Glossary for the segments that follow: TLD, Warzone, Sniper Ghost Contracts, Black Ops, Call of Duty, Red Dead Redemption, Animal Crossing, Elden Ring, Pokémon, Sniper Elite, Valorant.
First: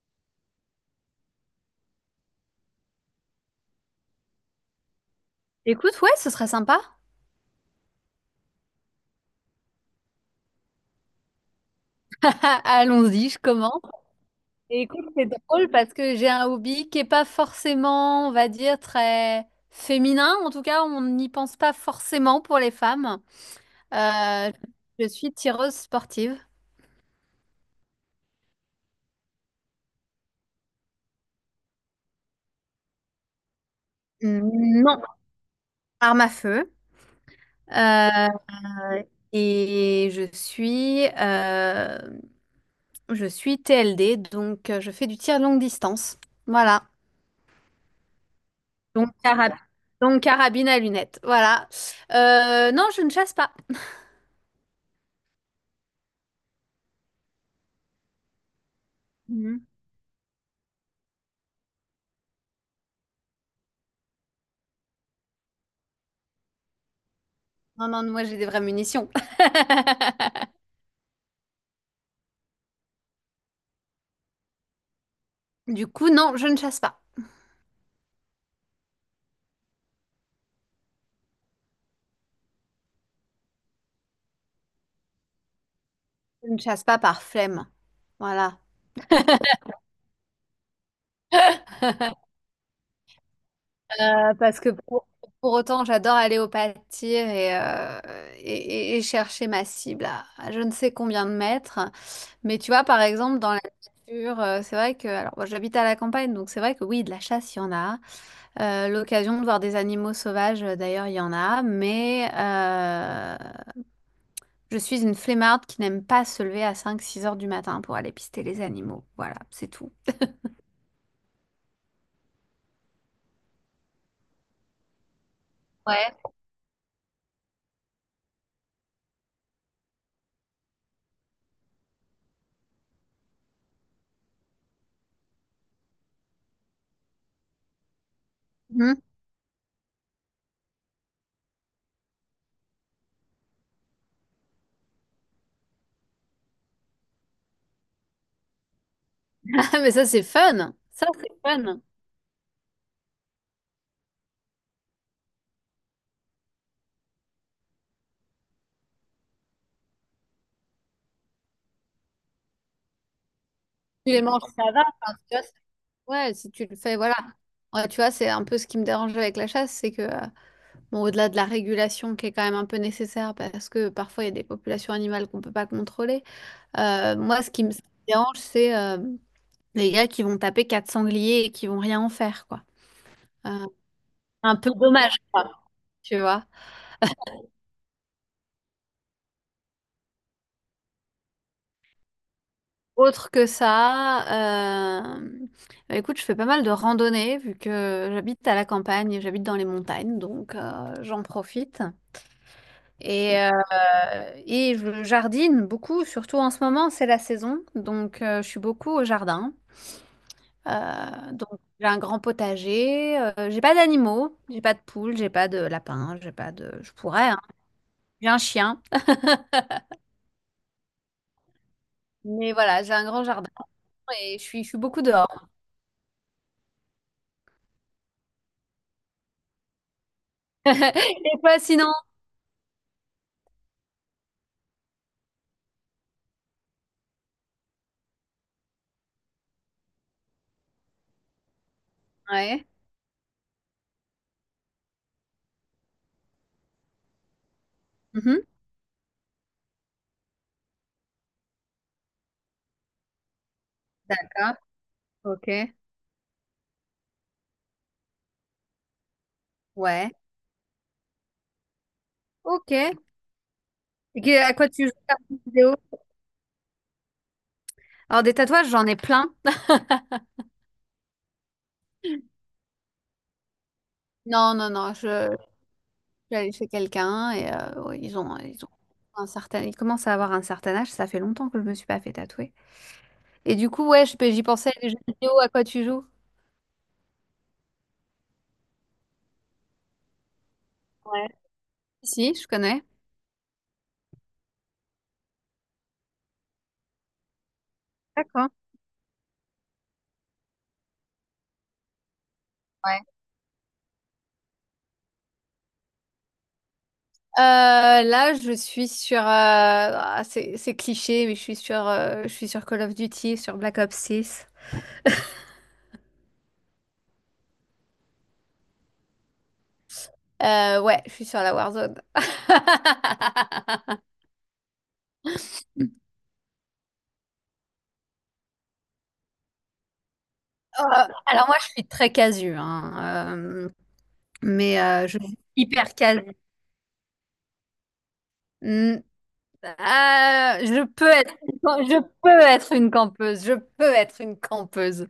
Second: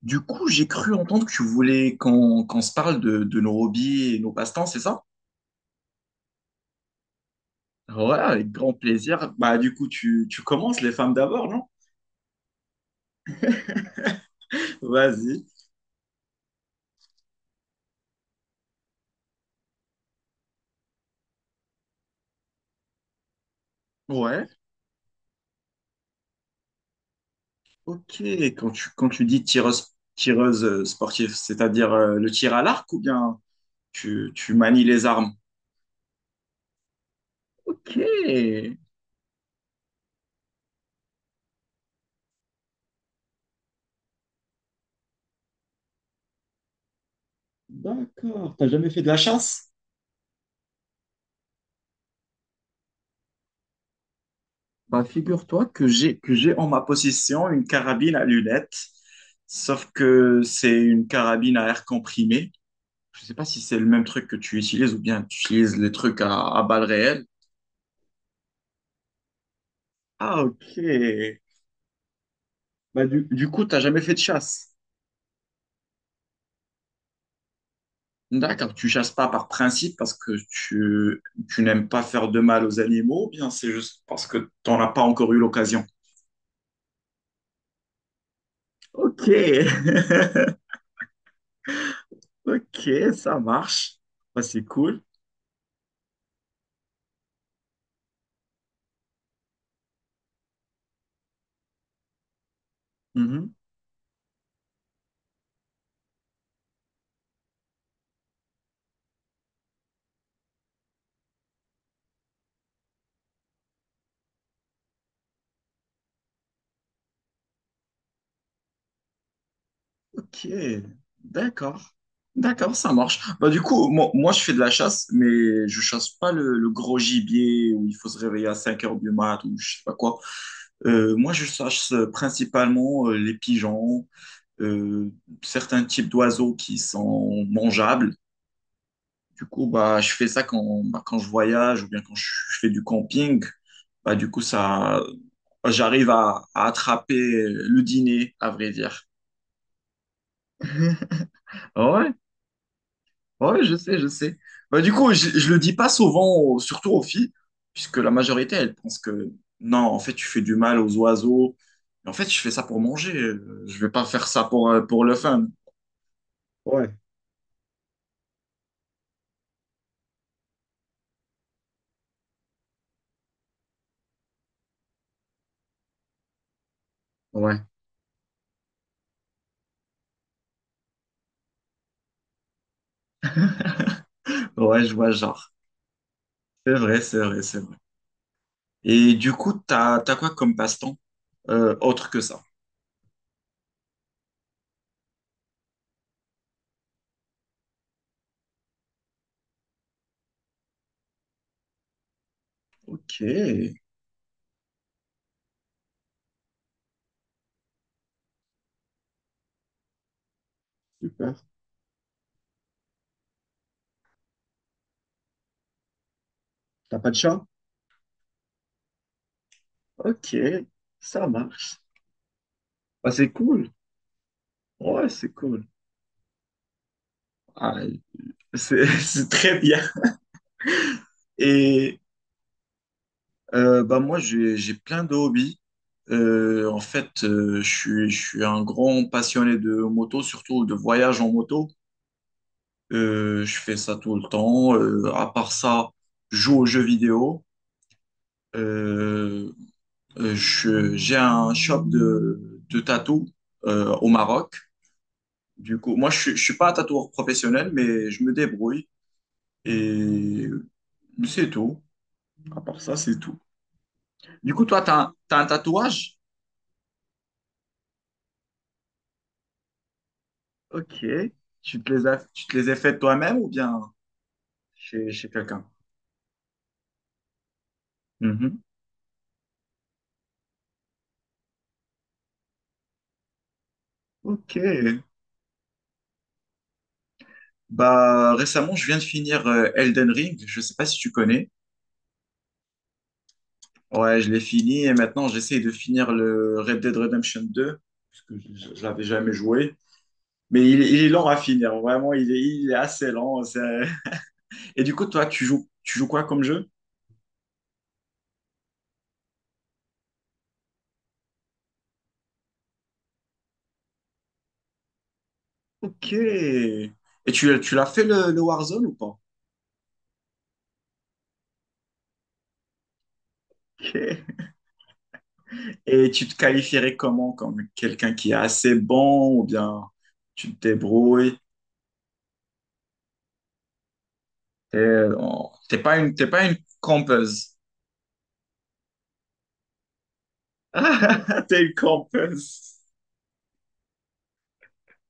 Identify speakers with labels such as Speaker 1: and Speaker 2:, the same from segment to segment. Speaker 1: Du coup, j'ai cru entendre que tu voulais qu'on se parle de nos hobbies et nos passe-temps, c'est ça?
Speaker 2: Écoute, ouais, ce serait sympa.
Speaker 1: Ouais, avec grand plaisir. Bah, du coup, tu commences les femmes d'abord, non?
Speaker 2: Allons-y, je commence. Et écoute, c'est
Speaker 1: Vas-y.
Speaker 2: drôle parce que j'ai un hobby qui est pas forcément, on va dire, très féminin. En tout cas, on n'y pense pas forcément pour les femmes.
Speaker 1: Ouais.
Speaker 2: Euh, je suis tireuse sportive.
Speaker 1: Ok. Quand tu dis tireuse, tireuse sportive, c'est-à-dire le tir à l'arc ou bien tu manies
Speaker 2: Non,
Speaker 1: les armes?
Speaker 2: arme à feu.
Speaker 1: Ok.
Speaker 2: Euh, et je suis, euh, je suis TLD, donc je fais du tir longue distance. Voilà.
Speaker 1: D'accord. T'as jamais fait de
Speaker 2: Donc,
Speaker 1: la
Speaker 2: carab-
Speaker 1: chasse?
Speaker 2: donc, carabine à lunettes. Voilà. Non, je ne chasse pas.
Speaker 1: Bah, figure-toi que j'ai en ma possession une carabine à lunettes,
Speaker 2: Mhm.
Speaker 1: sauf que c'est une carabine à air comprimé. Je sais pas si c'est le même truc que tu utilises ou bien tu utilises les trucs à balles réelles.
Speaker 2: Non, non, moi j'ai des vraies munitions.
Speaker 1: Ah, ok. Bah, du coup, t'as jamais fait de chasse.
Speaker 2: Du coup, non, je ne chasse pas.
Speaker 1: D'accord, tu chasses pas par principe parce que tu n'aimes pas faire de mal aux animaux, ou bien c'est juste parce que t'en as pas encore eu l'occasion.
Speaker 2: Je ne chasse pas par flemme. Voilà.
Speaker 1: Ok, ok, ça marche. Bah,
Speaker 2: Parce
Speaker 1: c'est
Speaker 2: que
Speaker 1: cool.
Speaker 2: pour autant, j'adore aller au pâtir et et chercher ma cible à je ne sais combien de mètres. Mais tu vois, par exemple, dans
Speaker 1: Mhm.
Speaker 2: la nature, c'est vrai que... Alors, moi, j'habite à la campagne, donc c'est vrai que oui, de la chasse, il y en a. L'occasion de voir des animaux sauvages, d'ailleurs, il y en a, mais je suis une flemmarde qui n'aime pas se lever à cinq six heures du matin pour aller pister les animaux. Voilà, c'est tout.
Speaker 1: Ok, d'accord. D'accord, ça marche. Bah, du coup, moi, je fais de la chasse, mais je chasse
Speaker 2: Ouais.
Speaker 1: pas le gros gibier où il faut se réveiller à 5 heures du mat ou je sais pas quoi. Moi, je chasse principalement les pigeons, euh, certains types d'oiseaux qui sont mangeables.
Speaker 2: Mmh.
Speaker 1: Du coup, bah, je fais ça quand, bah, quand je voyage ou bien quand je fais du camping. Bah, du coup, ça, j'arrive à attraper le dîner, à vrai dire.
Speaker 2: Ah mais ça, c'est fun! Ça, c'est fun!
Speaker 1: Ouais, ouais, je sais. Bah, du coup, je le dis pas souvent, surtout aux filles, puisque la majorité, elles pensent que non, en fait, tu fais du mal aux oiseaux. Mais en fait, je fais ça pour manger. Je vais pas
Speaker 2: Tu les
Speaker 1: faire
Speaker 2: manges,
Speaker 1: ça
Speaker 2: ça va,
Speaker 1: pour le
Speaker 2: enfin, tu vois?
Speaker 1: fun.
Speaker 2: C'est ouais, si tu le
Speaker 1: Ouais.
Speaker 2: fais, voilà. Ouais, tu vois, c'est un peu ce qui me dérange avec la chasse, c'est que, bon, au-delà de la régulation qui est quand même un peu nécessaire parce que, parfois, il y a des populations animales qu'on peut pas contrôler. Moi,
Speaker 1: Ouais,
Speaker 2: ce qui me dérange, c'est, hem des gars qui vont taper quatre sangliers et qui vont rien en faire, quoi. Euh, un peu
Speaker 1: ouais, je vois le
Speaker 2: dommage, quoi,
Speaker 1: genre.
Speaker 2: tu vois.
Speaker 1: C'est vrai, c'est vrai, c'est vrai. Et du coup, t'as quoi comme passe-temps autre que ça?
Speaker 2: Autre que ça, bah, écoute, je fais pas mal de randonnées vu que j'habite à la campagne, et j'habite dans les montagnes, donc j'en profite.
Speaker 1: Ok,
Speaker 2: Et, et je jardine beaucoup, surtout en ce moment, c'est la saison, donc je suis beaucoup au jardin.
Speaker 1: super.
Speaker 2: Donc j'ai un grand potager, j'ai pas d'animaux, j'ai pas de poules, j'ai pas de lapins, j'ai pas de... Je
Speaker 1: T'as pas de
Speaker 2: pourrais,
Speaker 1: chat?
Speaker 2: hein. J'ai un chien.
Speaker 1: Ok, ça marche.
Speaker 2: Mais voilà, j'ai un
Speaker 1: Bah,
Speaker 2: grand
Speaker 1: c'est
Speaker 2: jardin
Speaker 1: cool.
Speaker 2: et je suis beaucoup
Speaker 1: Ouais, c'est
Speaker 2: dehors.
Speaker 1: cool. Ah, c'est c'est très bien.
Speaker 2: Et toi, sinon?
Speaker 1: Et bah moi, j'ai plein de hobbies. En fait, je suis un grand passionné de moto, surtout de voyage en moto.
Speaker 2: Ouais.
Speaker 1: Je fais ça tout le temps. À part ça, je joue aux jeux vidéo.
Speaker 2: Mhm.
Speaker 1: Euh, j'ai un shop de tatou au
Speaker 2: D'accord.
Speaker 1: Maroc.
Speaker 2: Ok.
Speaker 1: Du coup, je suis pas un tatoueur professionnel, mais je me débrouille.
Speaker 2: Ouais.
Speaker 1: Et c'est tout. À
Speaker 2: Ok.
Speaker 1: part
Speaker 2: Et
Speaker 1: ça, c'est tout.
Speaker 2: à
Speaker 1: Du coup,
Speaker 2: quoi
Speaker 1: toi,
Speaker 2: tu
Speaker 1: tu
Speaker 2: joues
Speaker 1: as, un t'as
Speaker 2: comme
Speaker 1: un
Speaker 2: vidéo?
Speaker 1: tatouage?
Speaker 2: Alors, des tatouages, j'en ai plein.
Speaker 1: Ok. Tu te les as faites toi-même ou bien
Speaker 2: Non, non, non.
Speaker 1: chez, chez
Speaker 2: Je
Speaker 1: quelqu'un?
Speaker 2: suis allée chez quelqu'un et ouais,
Speaker 1: Mhm.
Speaker 2: ils ont un certain, ils commencent à avoir un certain âge. Ça fait longtemps que je me suis pas fait tatouer. Et du coup, ouais, j'y
Speaker 1: Ok.
Speaker 2: pensais, les jeux vidéo, à quoi tu joues?
Speaker 1: Bah, récemment, je viens de finir Elden Ring. Je sais pas si tu
Speaker 2: Ouais.
Speaker 1: connais.
Speaker 2: Si, je connais.
Speaker 1: Ouais, je l'ai fini et maintenant j'essaye de finir le Red Dead Redemption deux parce que
Speaker 2: D'accord.
Speaker 1: je l'avais jamais joué. Mais il est lent à finir. Vraiment, il est assez lent. Et du coup, toi, tu joues quoi comme jeu?
Speaker 2: Là, je suis sur. Ah, c'est cliché, mais je suis sur Call of Duty, sur Black Ops six.
Speaker 1: Ok. Et tu l'as fait le Warzone ou pas?
Speaker 2: Ouais, je suis sur la Warzone.
Speaker 1: Ok. Et tu te qualifierais comment? Comme quelqu'un qui est assez bon ou bien tu te
Speaker 2: Euh,
Speaker 1: débrouilles?
Speaker 2: alors moi, je suis très casu, hein, mais
Speaker 1: T'es,
Speaker 2: je suis
Speaker 1: oh,
Speaker 2: hyper
Speaker 1: t'es
Speaker 2: casu.
Speaker 1: pas une campeuse.
Speaker 2: Mm. Euh, je peux être,
Speaker 1: Ah, t'es une
Speaker 2: je peux être
Speaker 1: campeuse.
Speaker 2: une campeuse. Je peux être une campeuse.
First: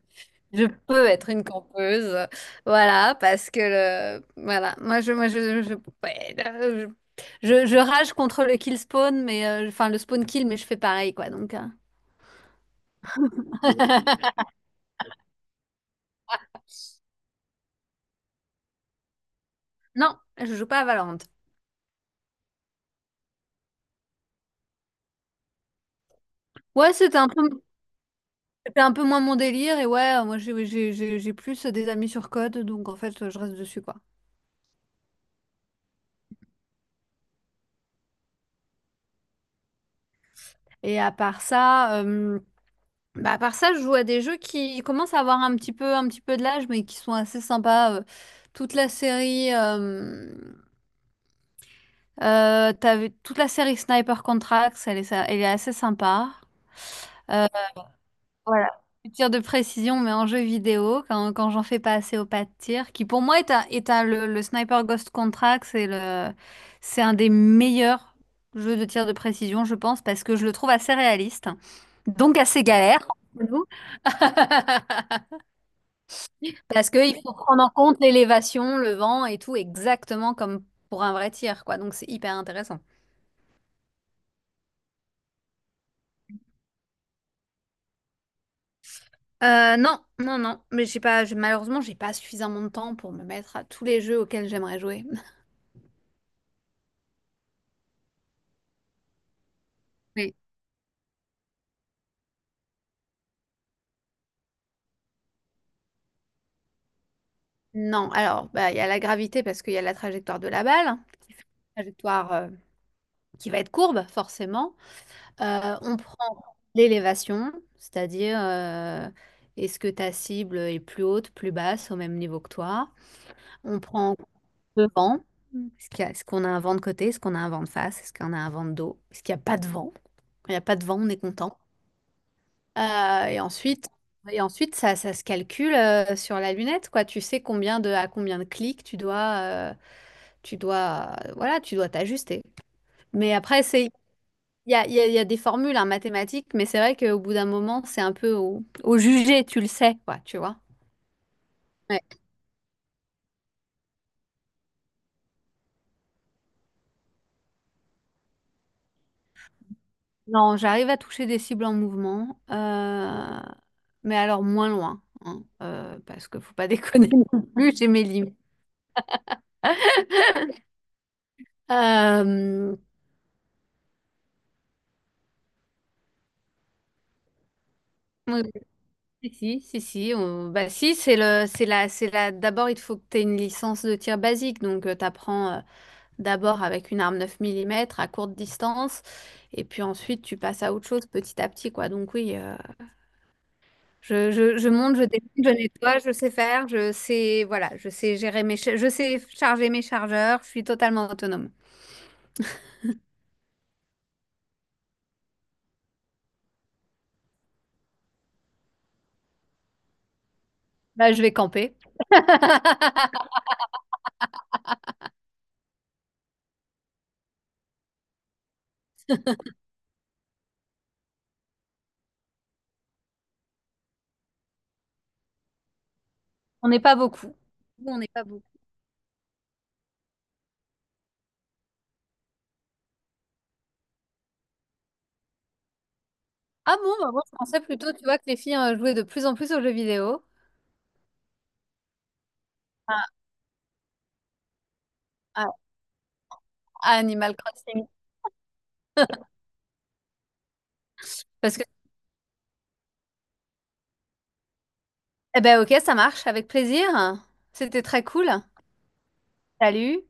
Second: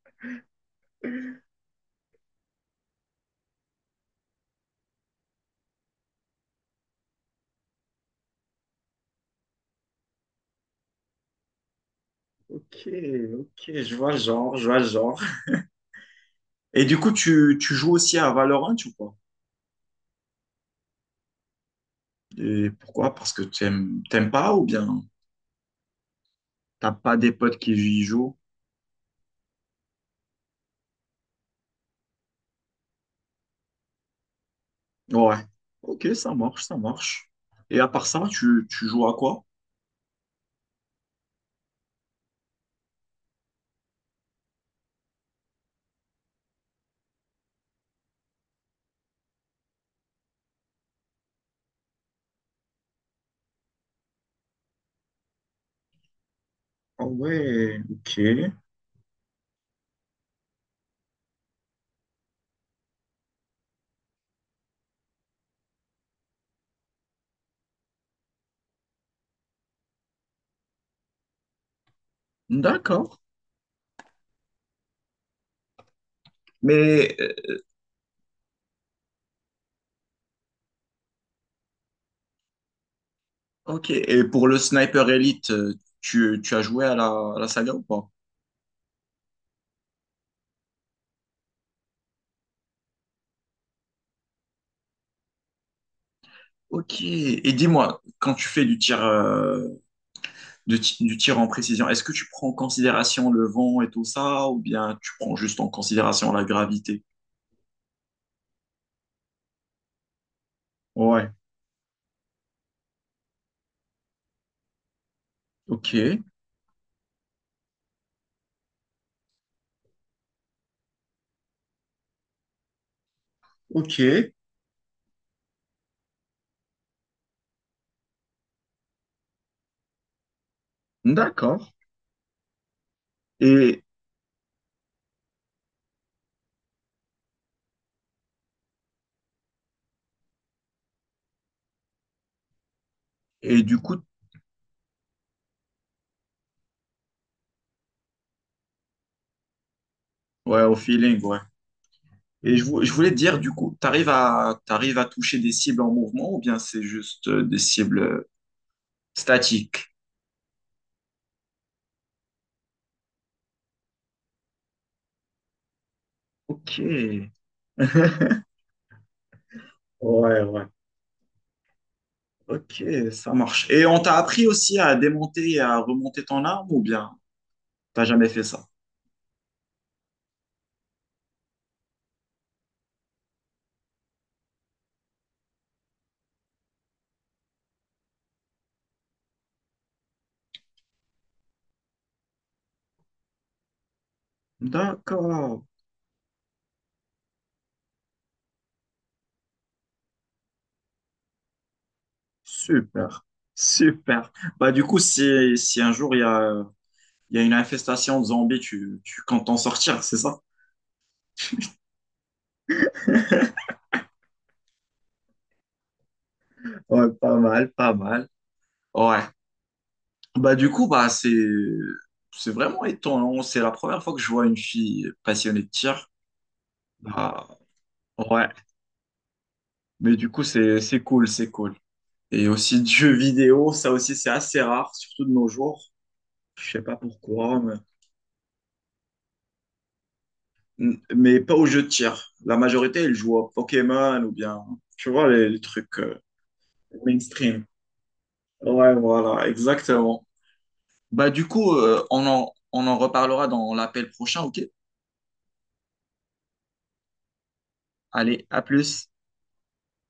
Speaker 2: Je peux être une campeuse. Voilà, parce que voilà, moi je, ouais, je rage contre le kill spawn, mais enfin le spawn kill, mais je fais pareil quoi.
Speaker 1: Ok, ok, je vois le genre, je vois le genre. Et du coup, tu joues aussi à Valorant ou pas?
Speaker 2: Non, je joue pas à Valorant.
Speaker 1: Et pourquoi? Parce que t'aimes pas ou bien t'as
Speaker 2: Ouais,
Speaker 1: pas
Speaker 2: c'était un
Speaker 1: des
Speaker 2: peu,
Speaker 1: potes qui y jouent?
Speaker 2: C'était un peu moins mon délire et ouais, moi j'ai plus des amis sur code, donc en fait je reste dessus quoi.
Speaker 1: Ouais. Ok, ça marche. Et à part ça, tu joues à quoi?
Speaker 2: Et à part ça. Bah, à part ça, je joue à des jeux qui commencent à avoir un petit peu de l'âge, mais qui sont assez sympas. Toute la série, euh, Toute la série Sniper Contracts, elle est assez sympa.
Speaker 1: Ah
Speaker 2: Euh,
Speaker 1: ouais, ok.
Speaker 2: voilà. Du tir de précision, mais en jeu vidéo, quand j'en fais pas assez au pas de tir, qui pour moi est le Sniper Ghost Contracts, c'est un des meilleurs jeux de tir de précision, je pense, parce que je le trouve assez réaliste, donc assez galère
Speaker 1: D'accord.
Speaker 2: entre nous. Parce qu'il
Speaker 1: Mais
Speaker 2: faut prendre en compte l'élévation, le vent et tout, exactement comme pour un vrai tir, quoi. Donc c'est hyper intéressant.
Speaker 1: ok, et pour le Sniper Elite, tu as joué à à la saga ou pas?
Speaker 2: Non, non, non. Mais j'ai pas, malheureusement, j'ai pas suffisamment de temps pour me mettre à tous les jeux auxquels j'aimerais jouer.
Speaker 1: Ok, et dis-moi, quand tu fais du tir,
Speaker 2: Oui.
Speaker 1: du tir en précision, est-ce que tu prends en considération le vent et tout ça, ou bien tu prends juste en considération la gravité?
Speaker 2: Non, alors, bah, il y a la gravité parce qu'il y a la trajectoire de la balle,
Speaker 1: Ouais,
Speaker 2: qui fait une trajectoire qui va être courbe, forcément. On
Speaker 1: ok,
Speaker 2: prend l'élévation, c'est-à-dire est-ce que ta cible est plus haute, plus basse, au même niveau que toi. On
Speaker 1: ok,
Speaker 2: prend en devant. Est-ce qu'on a un vent de côté? Est-ce qu'on a un vent de face? Est-ce qu'on a un vent de dos? Est-ce qu'il n'y a pas de vent? Quand il n'y a pas de vent, on est content.
Speaker 1: d'accord.
Speaker 2: Euh, et
Speaker 1: Et,
Speaker 2: ensuite, et ensuite ça, ça se calcule sur la lunette, quoi. Tu sais à combien de clics tu dois, voilà, tu dois t'ajuster. Mais
Speaker 1: et
Speaker 2: après,
Speaker 1: du
Speaker 2: c'est,
Speaker 1: coup,
Speaker 2: il y a des formules en mathématiques, mais c'est vrai qu'au bout d'un moment, c'est un peu au jugé, tu le sais, quoi, tu vois.
Speaker 1: ouais, au feeling, ouais. Et je voulais te dire, du coup, t'arrives à toucher des cibles en mouvement, ou bien c'est juste des cibles statiques?
Speaker 2: Non, j'arrive à toucher des cibles en mouvement, mais alors moins loin, hein, parce que faut pas
Speaker 1: Ok.
Speaker 2: déconner
Speaker 1: Ouais,
Speaker 2: non plus, j'ai mes limites.
Speaker 1: ouais.
Speaker 2: Euh,
Speaker 1: Ok, ça marche. Et on t'a appris aussi à démonter et à remonter ton arme ou bien t'as jamais fait
Speaker 2: oui,
Speaker 1: ça?
Speaker 2: si, Si, bah, si, c'est la, d'abord, il faut que tu aies une licence de tir basique, donc tu apprends d'abord avec une arme 9 mm à courte distance, et puis ensuite tu passes à autre chose petit à petit, quoi. Donc oui, je, je monte, je descends, je
Speaker 1: D'accord,
Speaker 2: nettoie, je sais faire, je sais, voilà, je sais gérer je sais charger mes chargeurs, je suis totalement autonome.
Speaker 1: super, super. Bah du coup, si un jour il y a une infestation de zombies, tu comptes t'en sortir, c'est ça?
Speaker 2: Là, je vais camper.
Speaker 1: Ouais, pas mal, pas mal. Ouais. Bah du coup, c'est vraiment étonnant. C'est la première fois que je vois une fille passionnée de tir.
Speaker 2: On n'est pas beaucoup.
Speaker 1: Bah,
Speaker 2: Nous, on n'est pas beaucoup.
Speaker 1: ouais. Mais du coup, c'est cool, c'est cool. Et aussi de jeux vidéo, ça aussi c'est assez rare, surtout de nos jours. Je
Speaker 2: Ah
Speaker 1: sais
Speaker 2: bon,
Speaker 1: pas
Speaker 2: bah moi, je pensais
Speaker 1: pourquoi,
Speaker 2: plutôt, tu vois, que les filles jouaient de plus en plus aux jeux vidéo,
Speaker 1: mais, mais pas aux jeux de tir. La
Speaker 2: à,
Speaker 1: majorité, ils jouent à Pokémon ou bien, tu vois,
Speaker 2: à-
Speaker 1: les trucs
Speaker 2: à Animal
Speaker 1: mainstream.
Speaker 2: Crossing.
Speaker 1: Ouais, voilà, exactement. Bah du
Speaker 2: Parce que,
Speaker 1: coup, on en reparlera dans l'appel prochain, ok?
Speaker 2: eh ben ok, ça marche, avec plaisir. C'était très cool.
Speaker 1: Allez, à plus.
Speaker 2: Salut.